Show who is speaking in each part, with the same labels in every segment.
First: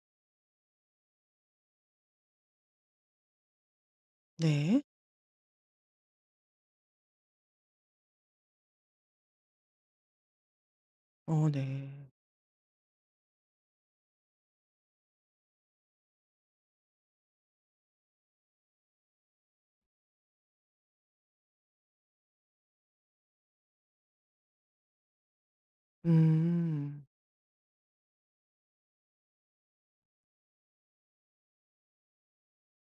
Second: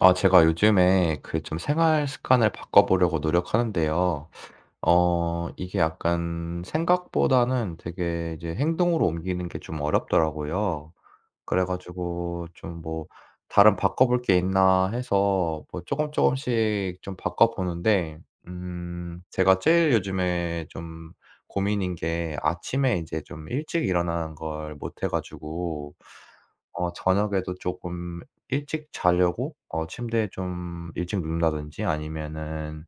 Speaker 1: 아 제가 요즘에 그 좀 생활 습관을 바꿔보려고 노력하는데요.
Speaker 2: 네.
Speaker 1: 어 이게 약간 생각보다는 되게 이제 행동으로 옮기는 게 좀 어렵더라고요.
Speaker 2: 어
Speaker 1: 그래
Speaker 2: 네.
Speaker 1: 가지고 좀 뭐 다른 바꿔 볼 게 있나 해서, 뭐 조금씩 좀 바꿔 보는데, 제가 제일 요즘에 좀 고민인 게, 아침에 이제 좀 일찍 일어나는 걸 못해 가지고, 어
Speaker 2: 음.
Speaker 1: 저녁에도 조금 일찍 자려고 어 침대에 좀 일찍 눕는다든지, 아니면은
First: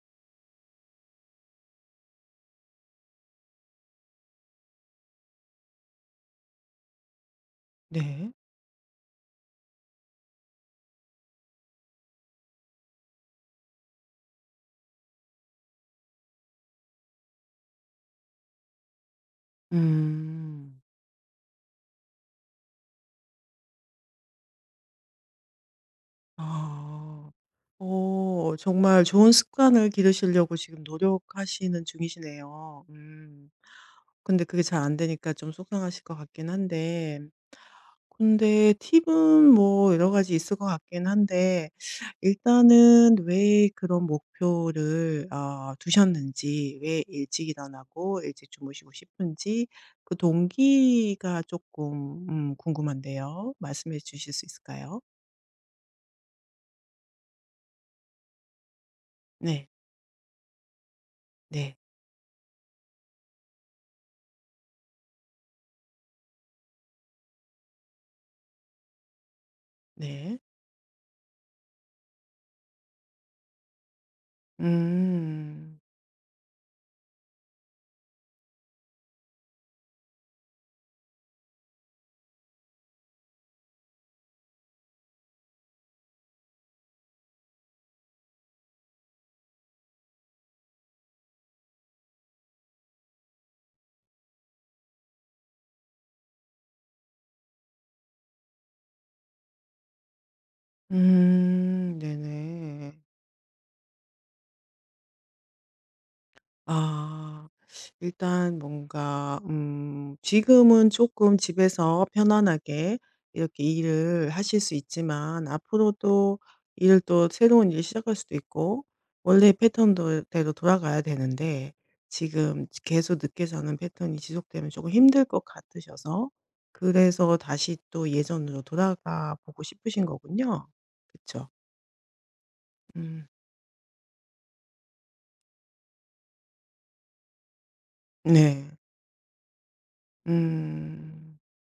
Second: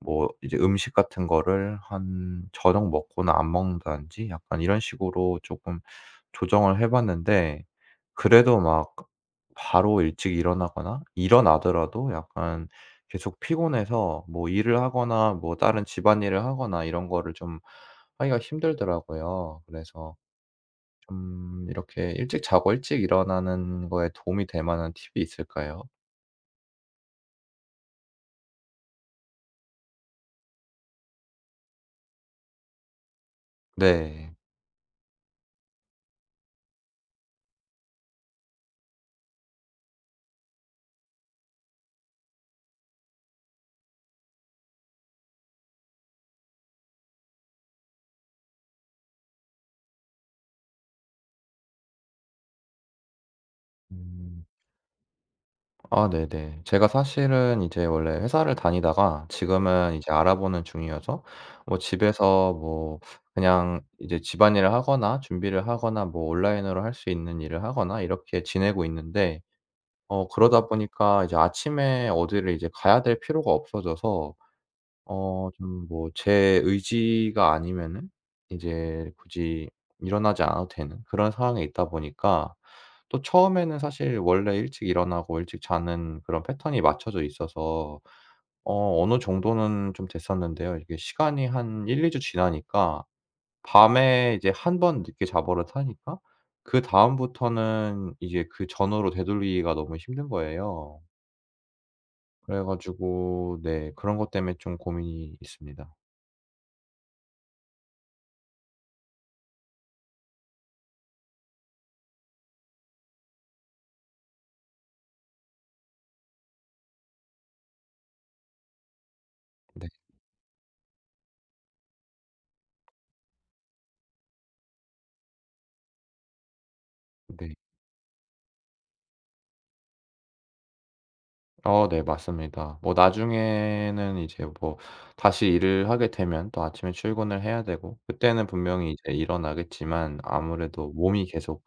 Speaker 1: 뭐 이제 음식 같은 거를 한 저녁 먹고는 안 먹는다든지, 약간 이런 식으로 조금 조정을 해 봤는데,
Speaker 2: 네.
Speaker 1: 그래도 막 바로 일찍 일어나거나, 일어나더라도 약간 계속 피곤해서 뭐 일을 하거나 뭐 다른 집안일을 하거나 이런 거를 좀 하기가 힘들더라고요. 그래서
Speaker 2: 음.
Speaker 1: 좀 이렇게 일찍 자고 일찍 일어나는 거에 도움이 될 만한 팁이 있을까요?
Speaker 2: 아. 정말 좋은 습관을 기르시려고 지금 노력하시는 중이시네요. 음.
Speaker 1: 네.
Speaker 2: 근데 그게 잘 안 되니까 좀 속상하실 것 같긴 한데 근데 팁은 뭐 여러 가지 있을 것 같긴 한데 일단은 왜 그런 목표를 두셨는지, 왜 일찍 일어나고 일찍 주무시고 싶은지 그 동기가 조금 궁금한데요. 말씀해 주실
Speaker 1: 음.
Speaker 2: 수 있을까요?
Speaker 1: 아 네네. 제가 사실은 이제 원래 회사를 다니다가
Speaker 2: 네.
Speaker 1: 지금은 이제 알아보는 중이어서,
Speaker 2: 네.
Speaker 1: 뭐 집에서 뭐 그냥 이제 집안일을 하거나 준비를 하거나 뭐 온라인으로 할 수 있는 일을 하거나 이렇게 지내고 있는데, 어
Speaker 2: 네.
Speaker 1: 그러다 보니까 이제 아침에 어디를 이제 가야 될 필요가 없어져서, 어
Speaker 2: 음.
Speaker 1: 좀 뭐 제 의지가 아니면은 이제 굳이 일어나지 않아도 되는 그런 상황에 있다 보니까, 또 처음에는 사실 원래 일찍 일어나고 일찍 자는 그런 패턴이 맞춰져 있어서 어 어느 정도는 좀 됐었는데요. 이게 시간이 한 1-2주 지나니까, 밤에 이제 한 번 늦게 자 버릇하니까 그다음부터는 이제 그 전으로 되돌리기가 너무 힘든 거예요.
Speaker 2: 음.
Speaker 1: 그래
Speaker 2: 네네.
Speaker 1: 가지고 네, 그런 것 때문에 좀 고민이 있습니다.
Speaker 2: 아. 일단 뭔가 지금은 조금 집에서 편안하게 이렇게 일을 하실 수 있지만 앞으로도 일을 또 새로운 일 시작할 수도 있고 원래 패
Speaker 1: 네.
Speaker 2: 턴 대로 돌아가야 되는데 지금 계속 늦게 자는 패턴이 지속되면 조금 힘들 것 같으셔서 그래서
Speaker 1: 네.
Speaker 2: 다시 또 예전으로 돌아가 보고 싶으신 거군요. 그쵸?
Speaker 1: 어 네 맞습니다. 뭐
Speaker 2: 음.
Speaker 1: 나중에는 이제 뭐 다시 일을 하게 되면 또 아침에 출근을 해야 되고, 그때는
Speaker 2: 네.
Speaker 1: 분명히 이제 일어나겠지만, 아무래도 몸이
Speaker 2: 음.
Speaker 1: 계속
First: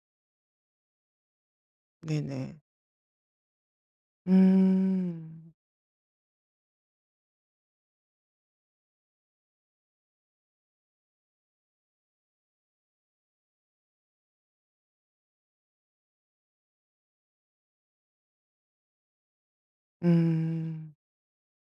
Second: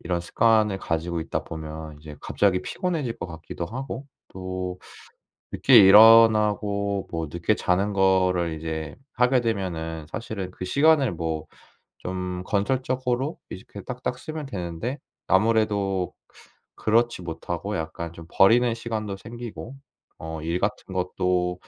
Speaker 1: 이런 습관을 가지고 있다 보면 이제
Speaker 2: 네네.
Speaker 1: 갑자기 피곤해질 것 같기도 하고, 또
Speaker 2: 음.
Speaker 1: 늦게 일어나고 뭐 늦게 자는 거를 이제 하게 되면은, 사실은 그 시간을 뭐 좀 건설적으로 이렇게 딱딱 쓰면 되는데, 아무래도 그렇지 못하고 약간 좀 버리는 시간도 생기고, 어 일 같은
Speaker 2: 음.
Speaker 1: 것도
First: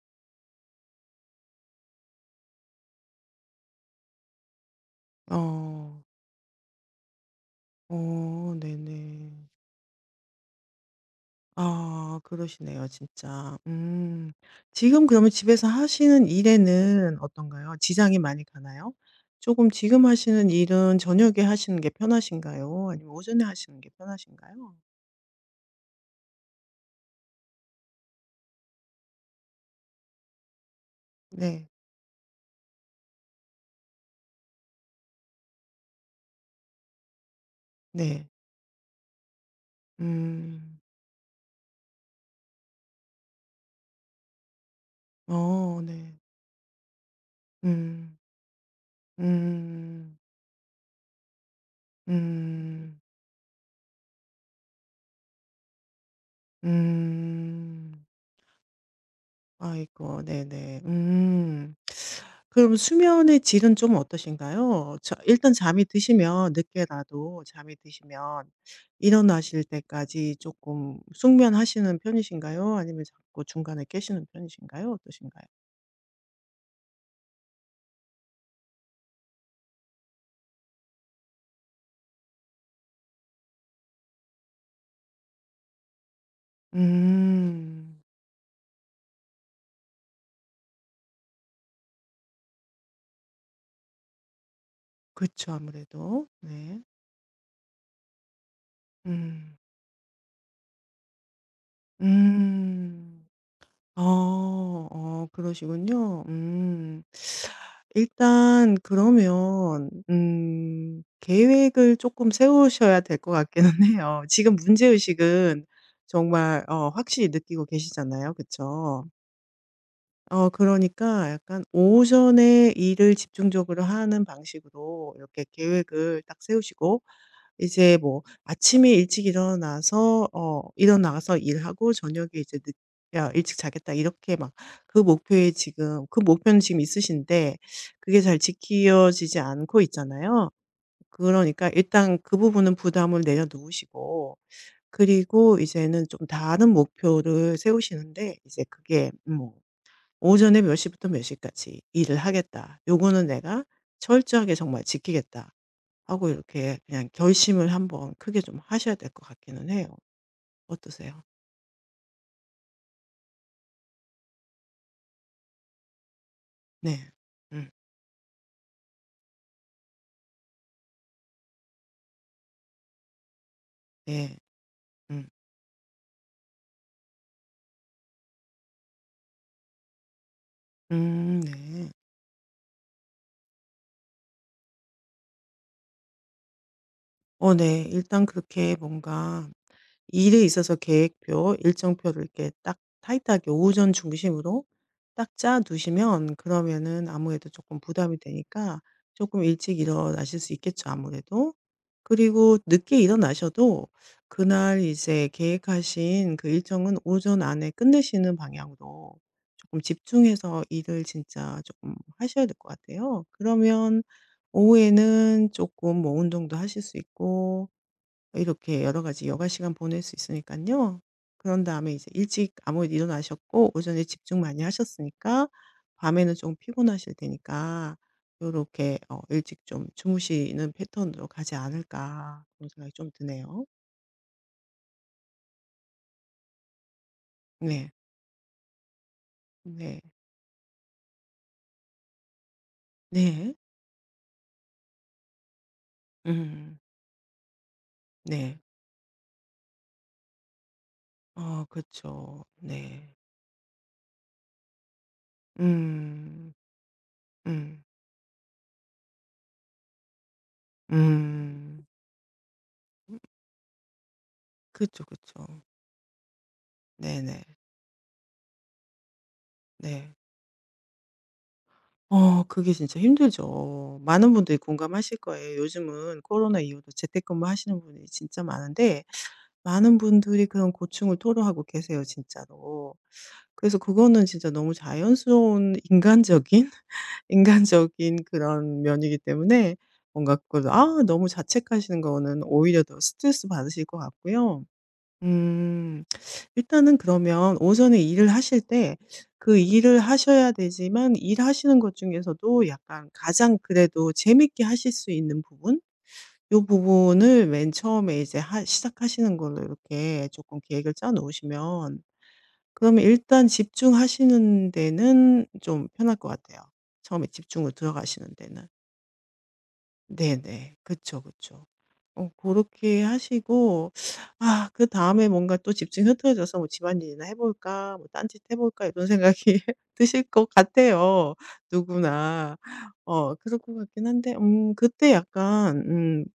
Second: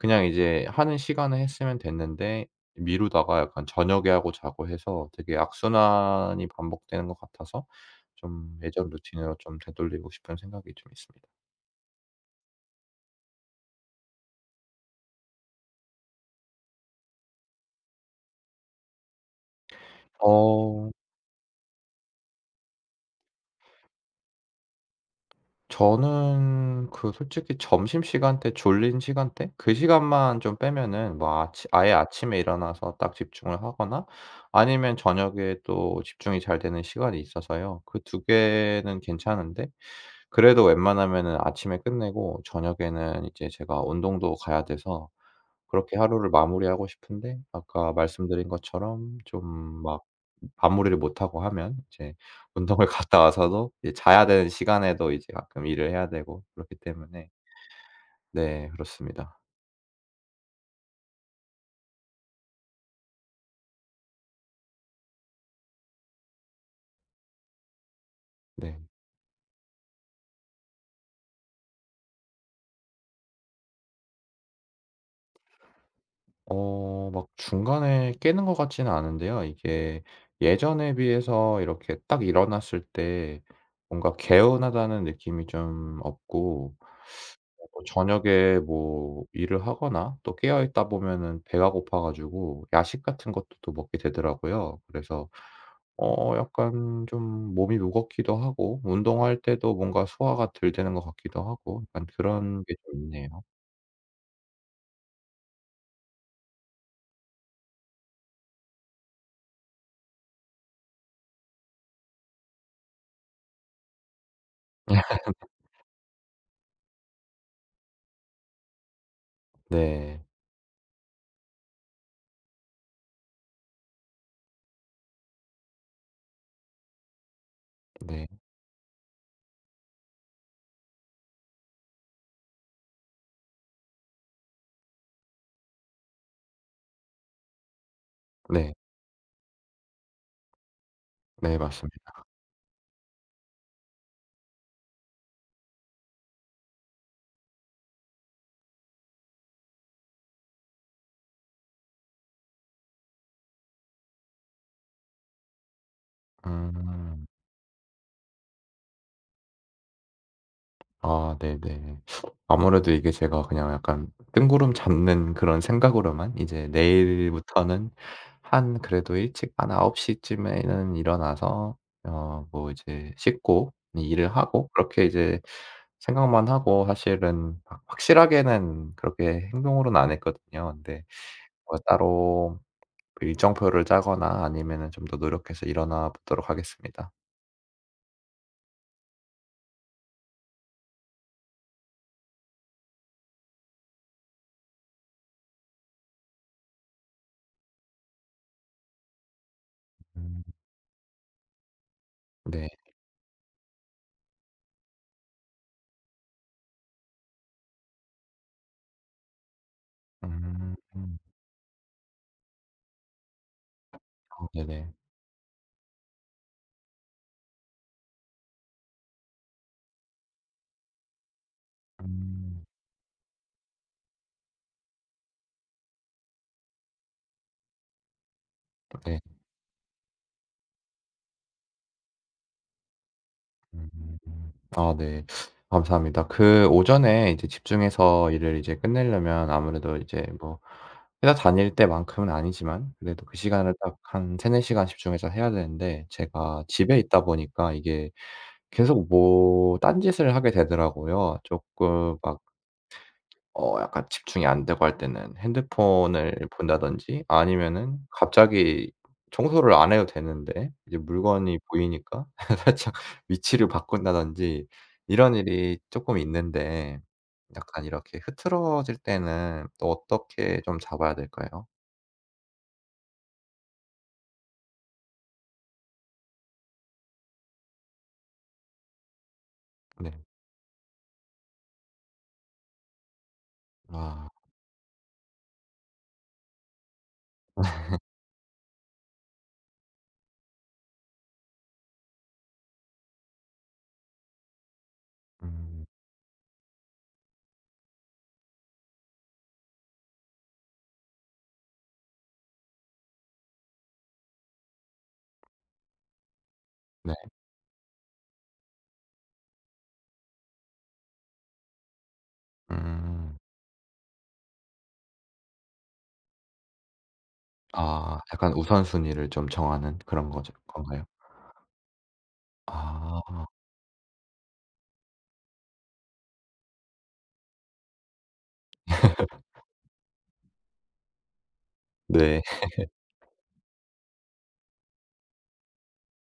Speaker 1: 그냥 이제 하는 시간에 했으면 됐는데 미루다가 약간 저녁에 하고 자고 해서, 되게
Speaker 2: 어.
Speaker 1: 악순환이 반복되는 것 같아서
Speaker 2: 어
Speaker 1: 좀 예전
Speaker 2: 네네.
Speaker 1: 루틴으로 좀 되돌리고 싶은 생각이 좀 있습니다.
Speaker 2: 아 그러시네요 진짜. 음. 지금 그러면 집에서 하시는 일에는 어떤가요? 지장이 많이 가나요? 조금 지금 하시는
Speaker 1: 어.
Speaker 2: 일은 저녁에 하시는 게 편하신가요? 아니면 오전에 하시는 게 편하신가요?
Speaker 1: 저는 그 솔직히 점심시간대 졸린 시간대 그 시간만 좀 빼면은, 뭐 아치
Speaker 2: 네.
Speaker 1: 아예 아침에 일어나서 딱 집중을 하거나, 아니면 저녁에 또 집중이 잘 되는 시간이 있어서요. 그 두
Speaker 2: 네.
Speaker 1: 개는 괜찮은데, 그래도
Speaker 2: 음.
Speaker 1: 웬만하면은 아침에 끝내고 저녁에는 이제 제가 운동도 가야 돼서
Speaker 2: 어
Speaker 1: 그렇게
Speaker 2: 네.
Speaker 1: 하루를 마무리하고 싶은데, 아까
Speaker 2: 음.
Speaker 1: 말씀드린 것처럼 좀 막
Speaker 2: 음.
Speaker 1: 마무리를 못하고 하면, 이제 운동을
Speaker 2: 음.
Speaker 1: 갔다 와서도 이제 자야 되는 시간에도 이제 가끔 일을 해야 되고 그렇기 때문에.
Speaker 2: 음.
Speaker 1: 네 그렇습니다.
Speaker 2: 아이고 네네. 음. 그럼 수면의 질은 좀 어떠신가요? 자 일단 잠이 드시면 늦게라도 잠이 드시면
Speaker 1: 네.
Speaker 2: 일어나실 때까지 조금 숙면하시는 편이신가요? 아니면 자꾸 중간에 깨시는 편이신가요? 어떠신가요?
Speaker 1: 어 막 중간에 깨는 것 같지는 않은데요. 이게 예전에 비해서 이렇게 딱 일어났을 때 뭔가 개운하다는 느낌이 좀 없고, 어 또
Speaker 2: 음.
Speaker 1: 저녁에 뭐 일을 하거나 또 깨어 있다 보면은 배가 고파 가지고 야식 같은 것도 또 먹게 되더라고요. 그래서
Speaker 2: 그쵸. 아무래도.
Speaker 1: 어
Speaker 2: 네.
Speaker 1: 약간 좀 몸이 무겁기도 하고, 운동할
Speaker 2: 음.
Speaker 1: 때도 뭔가 소화가 덜 되는 것 같기도 하고, 약간 그런 게 좀
Speaker 2: 음.
Speaker 1: 있네요.
Speaker 2: 어. 그러시군요. 음. 일단 그러면 계획을 조금 세우셔야 될 것 같기는 해요. 지금 문제 의식은 정말 확실히 느끼고 계시잖아요. 그쵸?
Speaker 1: 네.
Speaker 2: 그러니까 약간 오전에 일을 집중적으로 하는 방식으로 이렇게 계획을 딱 세우시고 이제 뭐
Speaker 1: 네.
Speaker 2: 아침에 일찍 일어나서 일어나서 일하고 저녁에 이제 늦 야 일찍 자겠다 이렇게 막 그 목표에 지금 그 목표는 지금 있으신데 그게 잘
Speaker 1: 네.
Speaker 2: 지켜지지 않고 있잖아요.
Speaker 1: 네.
Speaker 2: 그러니까
Speaker 1: 맞습니다.
Speaker 2: 일단 그 부분은 부담을 내려놓으시고 그리고 이제는 좀 다른 목표를 세우시는데 이제 그게 뭐 '오전에 몇 시부터 몇 시까지 일을 하겠다. 요거는 내가 철저하게 정말 지키겠다.' 하고 이렇게 그냥
Speaker 1: 음.
Speaker 2: 결심을 한번 크게 좀 하셔야 될 것 같기는 해요. 어떠세요?
Speaker 1: 아 네네. 아무래도 이게 제가 그냥 약간 뜬구름 잡는 그런 생각으로만 이제
Speaker 2: 네. 음.
Speaker 1: '내일부터는 한 그래도 일찍 한9시 쯤에는 일어나서 어 뭐 이제 씻고 일을
Speaker 2: 네.
Speaker 1: 하고.' 그렇게
Speaker 2: 음.
Speaker 1: 이제 생각만 하고, 사실은 확 확실하게는 그렇게 행동으로는 안 했거든요. 근데 뭐
Speaker 2: 네.
Speaker 1: 따로 그 일정표를 짜거나 아니면은 좀 더 노력해서 일어나 보도록 하겠습니다.
Speaker 2: 어 네. 일단 그렇게 뭔가 일에 있어서 계획표, 일정표를 이렇게 딱 타이트하게 오전 중심으로 딱 짜 두시면 그러면은 아무래도 조금 부담이 되니까 조금 일찍 일어나실
Speaker 1: 음
Speaker 2: 수 있겠죠 아무래도. 그리고
Speaker 1: 네.
Speaker 2: 늦게 일어나셔도 그날 이제 계획하신 그 일정은 오전 안에 끝내시는 방향으로 조금 집중해서
Speaker 1: 음.
Speaker 2: 일을
Speaker 1: 음.
Speaker 2: 진짜 조금 하셔야 될 것 같아요. 그러면
Speaker 1: 어, 네네.
Speaker 2: 오후에는 조금 뭐 운동도 하실 수 있고 이렇게 여러 가지 여가 시간 보낼 수 있으니깐요. 그런 다음에 이제 일찍
Speaker 1: 음.
Speaker 2: 아무래도 일어나셨고 오전에 집중 많이 하셨으니까 밤에는 좀 피곤하실 테니까 이렇게
Speaker 1: 네.
Speaker 2: '일찍 좀 주무시는 패턴으로 가지 않을까.' 그런 생각이 좀 드네요.
Speaker 1: 아 네. 감사합니다. 그 오전에 이제
Speaker 2: 네.
Speaker 1: 집중해서 일을 이제 끝내려면, 아무래도
Speaker 2: 네.
Speaker 1: 이제 뭐 회사 다닐 때만큼은 아니지만 그래도 그
Speaker 2: 네.
Speaker 1: 시간을 딱 한 세네 시간 집중해서 해야 되는데, 제가
Speaker 2: 음.
Speaker 1: 집에 있다 보니까 이게
Speaker 2: 네.
Speaker 1: 계속 뭐 딴짓을 하게 되더라고요.
Speaker 2: 어그
Speaker 1: 조금 막
Speaker 2: 죠 네.
Speaker 1: 어 약간 집중이 안 되고 할 때는 핸드폰을
Speaker 2: 음.
Speaker 1: 본다든지,
Speaker 2: 음.
Speaker 1: 아니면은 갑자기 청소를 안 해도 되는데 이제 물건이
Speaker 2: 음.
Speaker 1: 보이니까 살짝 위치를 바꾼다든지,
Speaker 2: 그죠그죠
Speaker 1: 이런 일이 쪼끔 있는데,
Speaker 2: 네 네.
Speaker 1: 약간 이렇게 흐트러질 때는 또
Speaker 2: 네.
Speaker 1: 어떻게 좀 잡아야 될까요?
Speaker 2: 그게 진짜 힘들죠. 많은 분들이 공감하실 거예요. 요즘은 코로나 이후로 재택근무 하시는 분이 진짜 많은데 많은
Speaker 1: 네.
Speaker 2: 분들이 그런 고충을 토로하고 계세요 진짜로. 그래서 그거는
Speaker 1: 아.
Speaker 2: 진짜 너무 자연스러운 인간적인, 인간적인 그런 면이기 때문에 뭔가 그걸 너무 자책하시는 거는 오히려 더 스트레스 받으실 것 같고요.
Speaker 1: 음.
Speaker 2: 음. 일단은 그러면 오전에 일을 하실 때 그 일을 하셔야 되지만 일하시는 것 중에서도 약간 가장 그래도 재밌게 하실 수 있는 부분 요
Speaker 1: 네.
Speaker 2: 부분을 맨 처음에 이제 하 시작하시는 걸로 이렇게 조금 계획을 짜 놓으시면 그러면
Speaker 1: 음.
Speaker 2: 일단 집중하시는 데는 좀 편할 것 같아요, 처음에 집중을
Speaker 1: 아
Speaker 2: 들어가시는
Speaker 1: 약간
Speaker 2: 데는.
Speaker 1: 우선순위를 좀 정하는 그런 거죠?
Speaker 2: 네네.
Speaker 1: 건가요?
Speaker 2: 그쵸, 그쵸. 그렇게
Speaker 1: 아.
Speaker 2: 하시고 아 그다음에 뭔가 또 집중이 흐트러져서 '뭐 집안일이나 해 볼까? 뭐 딴짓 해 볼까?' 이런 생각이 드실 것 같아요,
Speaker 1: 네.
Speaker 2: 누구나. 그럴 것 같긴 한데 그때 약간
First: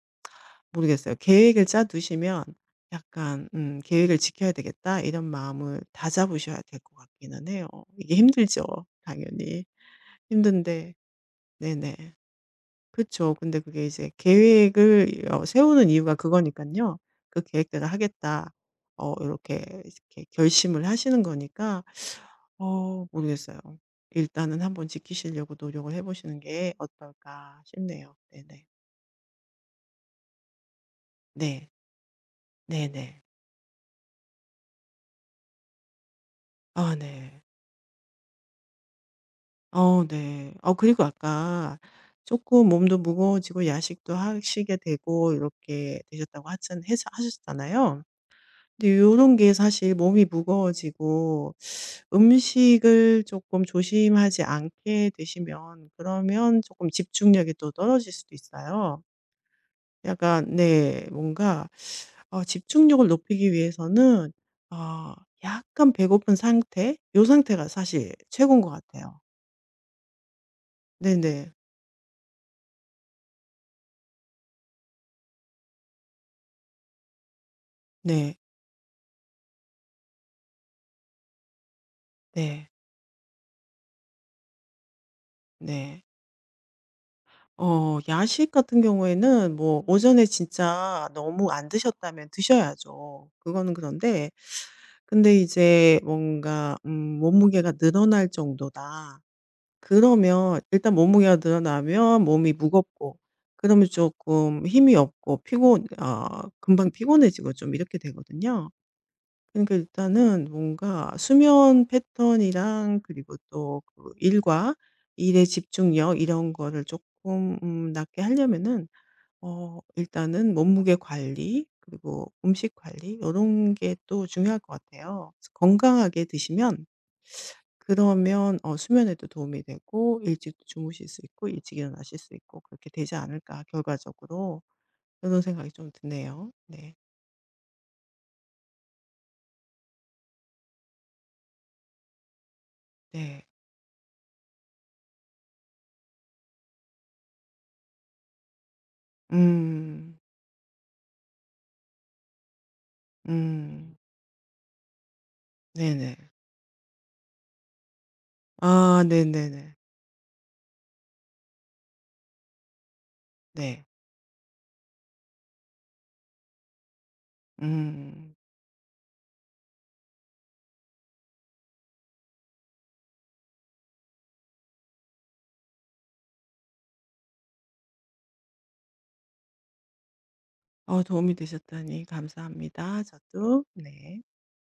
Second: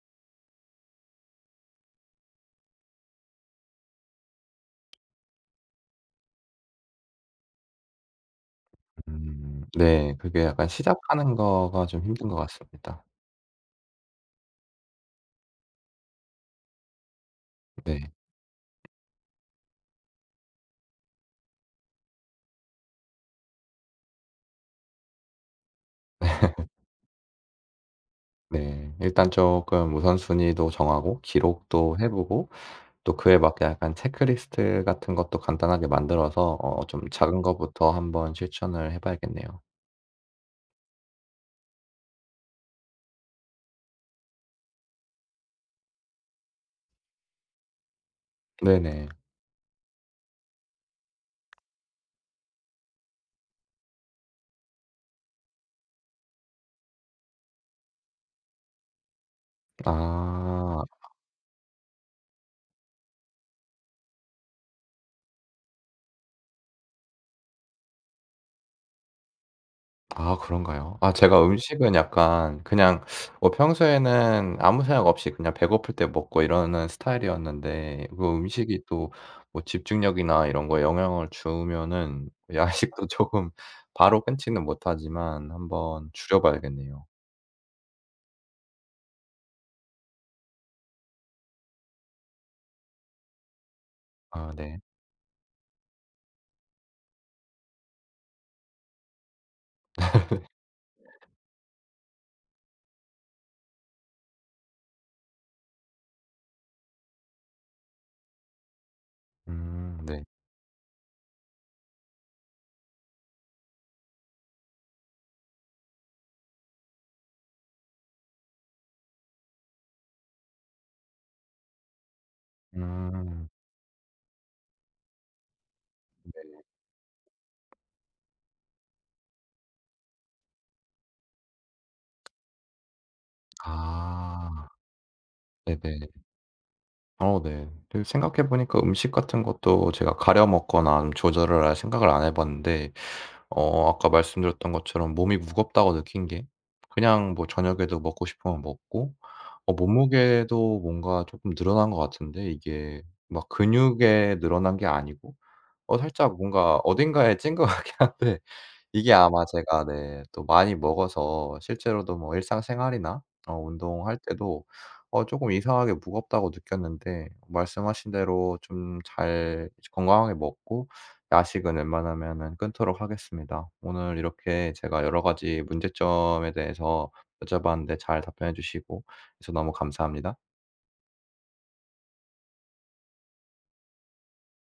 Speaker 2: 모르겠어요. 계획을 짜 두시면 약간 '계획을 지켜야 되겠다.' 이런 마음을 다잡으셔야 될 것 같기는 해요. 이게 힘들죠, 당연히.
Speaker 1: 네. 그게 약간
Speaker 2: 힘든데.
Speaker 1: 시작하는 거가 좀
Speaker 2: 네네.
Speaker 1: 힘든 것 같습니다.
Speaker 2: 그쵸. 근데 그게 이제 계획을 세우는 이유가 그거니깐요. 그 계획대로
Speaker 1: 네.
Speaker 2: 하겠다. 어렇게 이렇게 결심을 하시는 거니까 모르겠어요. 일단은 한번 지키시려고 노력을 해 보시는 게 어떨까 싶네요. 네네.
Speaker 1: 네. 일단 쪼끔 우선순위도 정하고
Speaker 2: 네.
Speaker 1: 기록도 해 보고, 또
Speaker 2: 네네.
Speaker 1: 그에 맞게 약간 체크리스트 같은 것도 간단하게 만들어서 어
Speaker 2: 아
Speaker 1: 좀 작은
Speaker 2: 네.
Speaker 1: 거부터 한번 실천을 해 봐야겠네요.
Speaker 2: 어 네. 어 그리고 아까 조금 몸도 무거워지고 야식도 하시게 되고 이렇게 되셨다고 하셨잖아요. 근데
Speaker 1: 네네.
Speaker 2: 요런 게 사실 몸이 무거워지고 음식을 조금 조심하지 않게 되시면 그러면 조금 집중력이 또 떨어질 수도 있어요. 약간
Speaker 1: 아.
Speaker 2: 네 뭔가 집중력을 높이기 위해서는 아 약간 배고픈 상태 요 상태가 사실 최고인 것 같아요.
Speaker 1: 아 그런가요? 아 제가
Speaker 2: 네네.
Speaker 1: 음식은 약간 그냥 뭐 평소에는 아무 생각 없이 그냥 배고플 때 먹고 이러는 스타일이었는데, 그
Speaker 2: 네.
Speaker 1: 음식이 또 뭐 집중력이나 이런 거에 영향을 주면은, 그
Speaker 2: 네.
Speaker 1: 야식도 조금 바로 끊지는 못하지만
Speaker 2: 네.
Speaker 1: 한번 줄여 봐야겠네요.
Speaker 2: 야식 같은 경우에는 뭐 오전에 진짜 너무 안 드셨다면 드셔야죠. 그거는 그런데
Speaker 1: 아 네.
Speaker 2: 근데 이제 뭔가 몸무게가 늘어날 정도다. 그러면 일단 몸무게가 늘어나면 몸이 무겁고 그러면 조금 힘이 없고 피곤 아 금방 피곤해지고 좀 이렇게 되거든요. 그러니까
Speaker 1: 네.
Speaker 2: 일단은 뭔가 수면 패턴이랑 그리고 또 그 일과 일의 집중력 이런 거를 조금 낮게 하려면은 일단은 몸무게 관리 그리고 음식 관리 이
Speaker 1: 음
Speaker 2: 런 게 또 중요할 것 같아요. 그래서 건강하게
Speaker 1: 네.
Speaker 2: 드시면 그러면 수면에도 도움이 되고 일찍 주무실 수 있고 일찍 일어나실 수 있고 그렇게 되지 않을까 결과적으로
Speaker 1: 아
Speaker 2: 이런 생각이 좀
Speaker 1: 네네.
Speaker 2: 드네요. 네.
Speaker 1: 어 네. 그 생각해 보니까 음식 같은 것도 제가 가려 먹거나 조절을 아예 생각을 안 해 봤는데,
Speaker 2: 네.
Speaker 1: 어 아까 말씀드렸던 것처럼 몸이 무겁다고 느낀 게, 그냥 뭐 저녁에도 먹고 싶으면 먹고, 어
Speaker 2: 음.
Speaker 1: 몸무게도 뭔가 쪼끔 늘어난 것 같은데, 이게 막
Speaker 2: 음.
Speaker 1: 근육에 늘어난 게 아니고 어
Speaker 2: 네네.
Speaker 1: 살짝 뭔가 어딘가에 찐 것 같긴 한데,
Speaker 2: 아
Speaker 1: 이게 아마
Speaker 2: 네네네.
Speaker 1: 제가 네 또 많이 먹어서, 실제로도 뭐 일상생활이나 어
Speaker 2: 네.
Speaker 1: 운동할 때도 어금 이상하게 무겁다고 느꼈는데, 말씀하신
Speaker 2: 음.
Speaker 1: 대로 좀 잘 건강하게 먹고 야식은 웬만하면은 끊도록 하겠습니다. 오늘 이렇게 제가 여러 가지 문제점에 대해서 여쭤봤는데 잘 답변해 주시고, 그래서 너무 감사합니다.
Speaker 2: 도움이 되셨다니 감사합니다. 저도. 네.